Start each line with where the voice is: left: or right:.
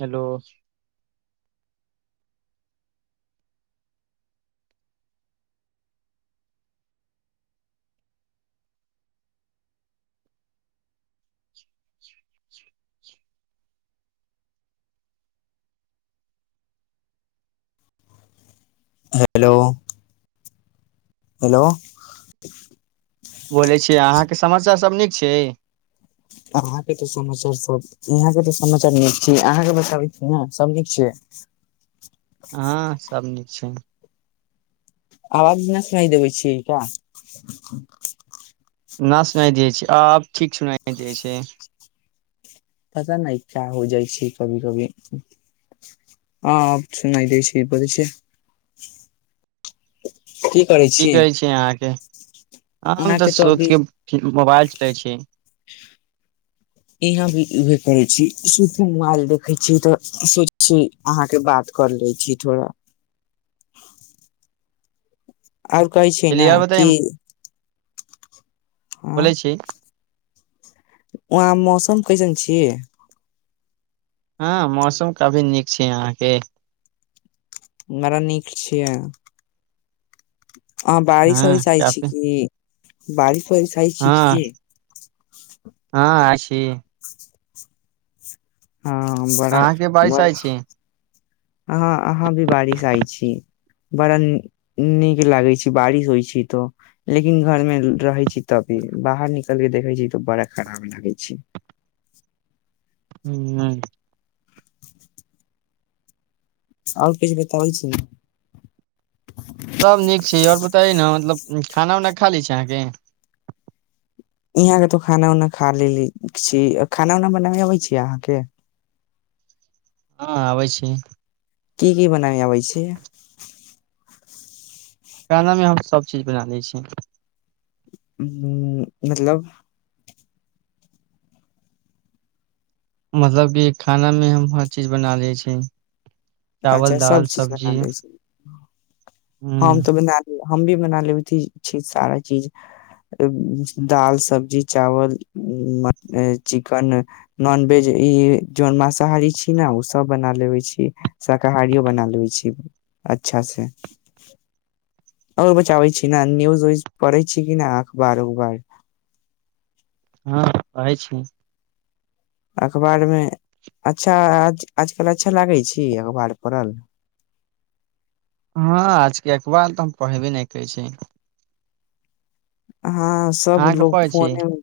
right: Hello [inaudible]
left: hello hello
right: बोलै छियै अहाँके समस्या सभ नीक छै
left: अहाँके तऽ समाचार सब यहाँके तऽ समाचार नीक छी अहाँके बताबै छी ने सब नीक छिय
right: हँ सभ नीक छै
left: आवाज न सूनाई दिबै छियै का
right: न सुनाइ दियै छै आब ठीक सुनाइ दै छै
left: पता नहि क्या हो जाइ छै कभी कभी हॅं सुनाइ दै छै बजै छै
right: की कहै छैै अहाँके आम तऽ
left: अहाँके अभी
right: सोकें उठलिहन मोबाइल चलै छै
left: यहाँ भी इे करै छी स मोबाइल देखै छी तऽ सोच छी अहाँके बात कर लै छी थोड़ा आओर कहै छै न
right: चलिय आओर बताइ
left: कि हँ
right: बोलै छी
left: वहाँ मौसम कैसन छिय
right: हँ मौसम काफी नीक छै अहाँके
left: बरा नीक छियै हँ बारिश होइ छइ छै कि बाड़ी पैसइ
right: हँ
left: छै की
right: हँ अ छी
left: हँ बड़ा
right: अहाँके बारिश
left: बर
right: आइ छी
left: अहाँ अहाँ भी बारिश आइ छी बड़ा नीक लागै छै बारिश होइ छै तऽ लेकिन घरमे रहै छी तभी बाहर निकल कऽ देखै छी तऽ बड़ा खराब लागै छै
right: हू
left: आओ किछ बताउ छी ने
right: सब नीक छै आओर बताइ ने मतलब खाना उना खा ली छै अहाँके
left: यहाँके तो खाना उनाा खा लेलै छी खाना उना बनाबै अबै छै अहाँके
right: हँ आबै छी
left: की की बनाय आबै छै
right: खानामे हम सबचीज बना लै छी
left: ह मतलब
right: मतलब कि खानामे हम हर चीज बना लै छी
left: अच्छा
right: चावल
left: सब
right: दाल
left: चीज बना
right: सब्जी
left: लै छी हम
right: ह
left: त बना लिय हम भी बना लेब छी सारा चीज दाल सब्जी चावल म चिकन नॉनवेज ई जन मासाहारी छी ने ओ सब बना लेबे छी शाकाहारियो बना लेबे छी अच्छा से [inaudible] ओ बचाबै छी ने न्यूज उज पढ़ै छी कि नहि अखबार उखबार
right: हँ पढै छी
left: अखबारमे अच्छा आजकल अच्छा लागै छै अखबार पड़ल
right: हँ आजके अखबार तऽ हम पढ़बे नहि करै छी
left: हँ सब
right: अहाँके
left: लोग
right: पढ़ै छी
left: फोने मे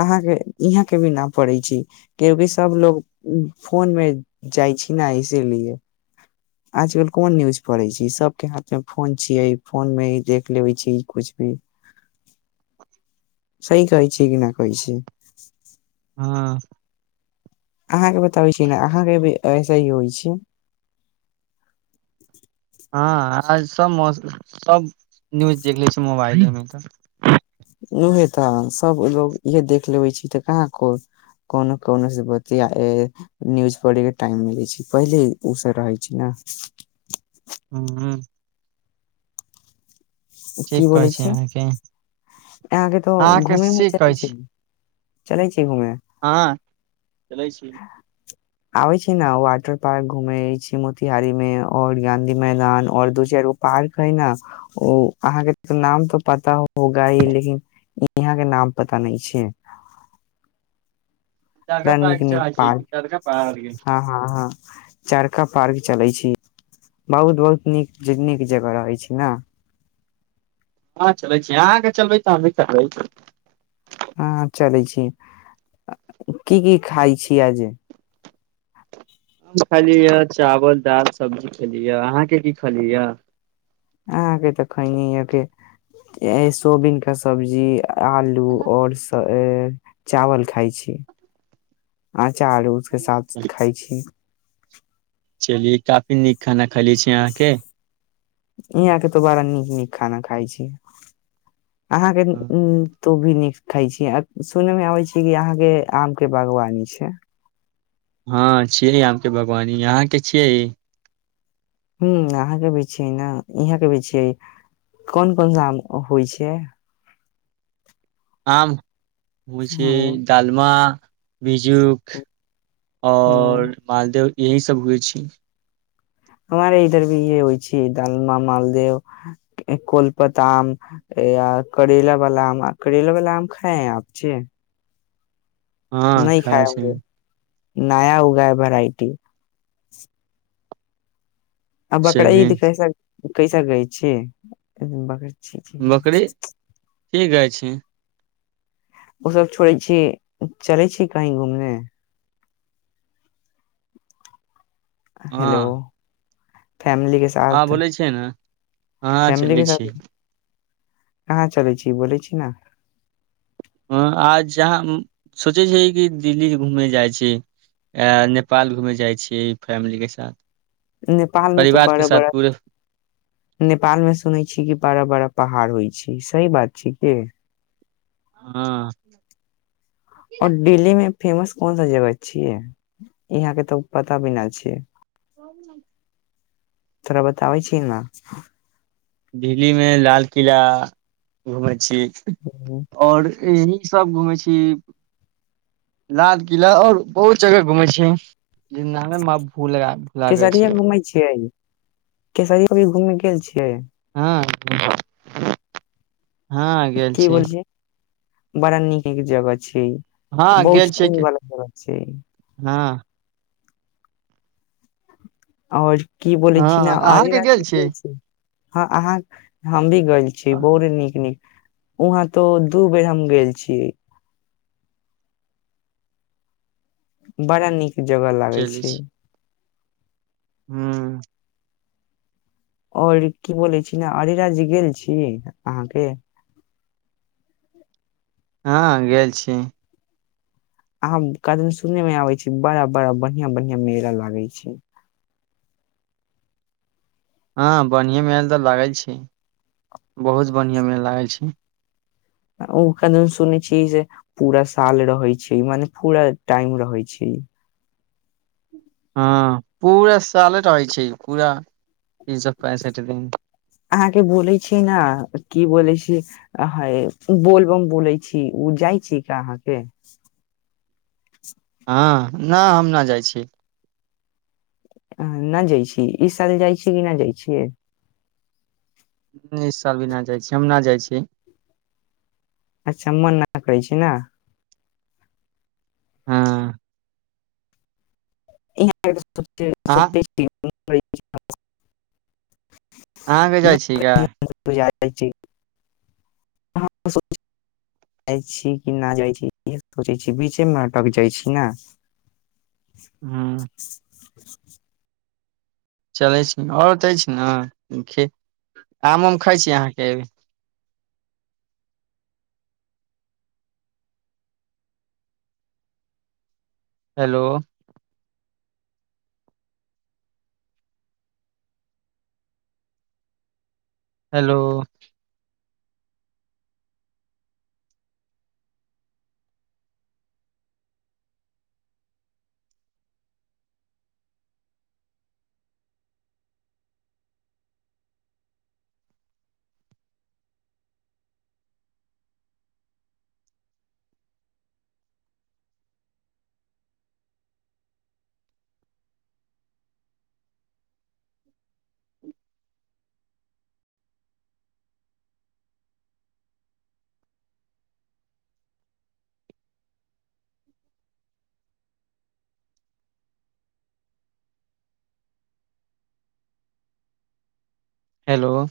left: अहाँके इहाँ के भी न पढ़ै छी क्यकि सभलोग फोन मे जाइ छी न इसीलिए आजकल कोन न्यूज पढ़ै छी सभके हाथ मे फोन छियै फोन मे देख लेबै छी कुछ भी सही कहै छी कि नहि कहै छी
right: हँ
left: अहाँके बताबै छी ने अहाँके भी ऐसे ही होइ छै
right: हँ आ सभ मौ सभ न्यूज देख लै छै मोबाइलेमे तऽ
left: उहे तऽ सबलोग इएह देख लेबै छी तऽ कहाँ को कोनो कोनोसँ बतिया न्यूज पढ़यके टाइम मिलै छै पहिले ओसभ रहै छै ने
right: हँ चेक करै छी अहाँके
left: आहां तऽ
right: अहाँके
left: घुममे
right: से
left: चाह
right: कहै
left: छी चलै छी कि घुमै
right: हँ चलै छी
left: आबै छै ने वाटर पार्क घूमे छै मोतिहारी मे और गाँधी मैदान और दू चारि गो पार्क है ने ओ अहाँके नाम तऽ पता होगा हि लेकिन यहाँ के नाम पता नहि छै त
right: चरखा
left: नीक
right: पार्क
left: नीक
right: चलै छी
left: पार्क
right: चरखा पार्क
left: हँ हँ हँ चारका पार्क चलई छी बहुत बहुत नीक जग नीक जगह रहै छी न
right: हँ चलै छी अहाँके चलबै तऽ हम भी चलबय
left: हँ हँ चलै छी की की खाय छी आज
right: खालीए चावल दाल सब्जी खेलीए अहाँके की खालीए या
left: अहाँके तऽ खैनी य के सोबिन के सब्जी आलू ओर स ए चावल खइ छी आ चारू उसके साथ खाइ छी
right: चलि काफी नीक खाना खले छी अहाँके
left: इयांक त बड़ा नीक नीक खाना खाय छी अहाँके उ तो भी नीक खााय छी सुनय मे आबै छी कि अहाँके आम के बागवानी छै
right: हँ छियै आम के बागवानी यहाँ के छियै
left: हुँ अहाँके भी छियै ने इहाँ के भी छियै कौन कौनसा आम होइ छै
right: आम होइ छै
left: ह
right: डालमा भीजुख ओर
left: ह
right: मालदेव यही सब होइ छी
left: हमारे इधर भी य होइ छै दालमा मालदेव कोलपत आम या करैला वाला आम करैला वाला आम खाए है आम छै
right: हँ खाय छै
left: नया उगा है वेराइटी अब बकरा
right: चलिये
left: ईद कैसन कैसा गाय छिय
right: बकरी ठीक अइछ की
left: ओसभ छोड़ै छी चलै छी कही घूमे
right: हँ
left: हेलो फैमिली के
right: हँ
left: साथ
right: बोलै छियै ने हँ
left: फैमिली
right: चलै
left: के साथ
right: छी
left: कहाँ चलै छी बोलइ छी न
right: हँ आ जहाँ सोचै छै कि दिल्ली घूमे जाइ छी आ नेपाल घूमे जाइ छी फैमिली के साथ
left: नेपाल मे त
right: परिवार के
left: बड़ा
right: साथ
left: बड़ा
right: पूरे
left: नेपाल मे सुनै छी कि बड़ा बड़ा पहाड़ होइ छै सही बात छै के?
right: हँ
left: और डेली मे फेमस कोन सा जगह छियै यहां के तऽ पता भी नहि छ।
right: [inaudible]
left: तोरा बताबै छिय ने।
right: दिल्ली मे लाल किला घुमेै छिय। और यह सब घूमे छी लाल किला और बहुत जगह घुमे छी जे न [unintelligible]
left: केसरिये घूमै छियै केसरी की घूममे गेल छियै।
right: ह हँ गेल
left: की
right: छी।
left: बोल छियै बड़ा नीक एक जगह [inaudible] छैय
right: हँ
left: बहु
right: गेल छी
left: कोन गला च छै
right: हँ
left: और की बोलै छि ने
right: हँ
left: अरे
right: अहाँके
left: र
right: गेल छी
left: [unintelligible] हँ अहाँ हम भी गेल छी बहुत नीक नीक वहाँ तो दू बेर हम गेल छियै। बड़ा नीक जगह लागै छै
right: हाँ
left: आओर की बोलै छी ने अरिरा जे गेल छी अहाँके
right: हँ गेल छी
left: अहाँ कदन सुननेमे आबै छी बड़ा बड़ा बढ़िआँ बढ़िआं मेला लागै छै
right: हँ बढ़िए मेल तऽ लागै छै। बहुत बढ़ियां मे लागल छै
left: ओ कन सुनै छियै जे पूरा साल रहै छैय मने पूरा टाइम रहै छैय।
right: हँ पूरा साले रहै छैय पूरा तीन सए पैंसठि दिन
left: अहाँके बोलै छी ने की बोलै छी हय बोलबम बोलै छी ओ जाइ छी क अहाँके
right: हँ नहि हम नहि जाइ छी
left: नहि जाइ छी इ साल जाइ छी कि नहि जाइ छियै
right: इ साल भी नहि जाइ छी हम नहि जाइ छी
left: अच्छा मन नहि करै छै ने
right: हँ
left: इहाँ [unintelligible] से
right: अहाँ
left: स्ते [unintelligible] [unintelligible]
right: अहाँभी जाइ ग
left: क जी जाइ छी कि न जाइ छी इ सोचै छी बीचेमे अटक जाइ छी न
right: हुं
left: [inaudible]
right: चलै छी आओर त अछि न खे आम उम खाइ छी अहाँके हेलो हेलो हेलो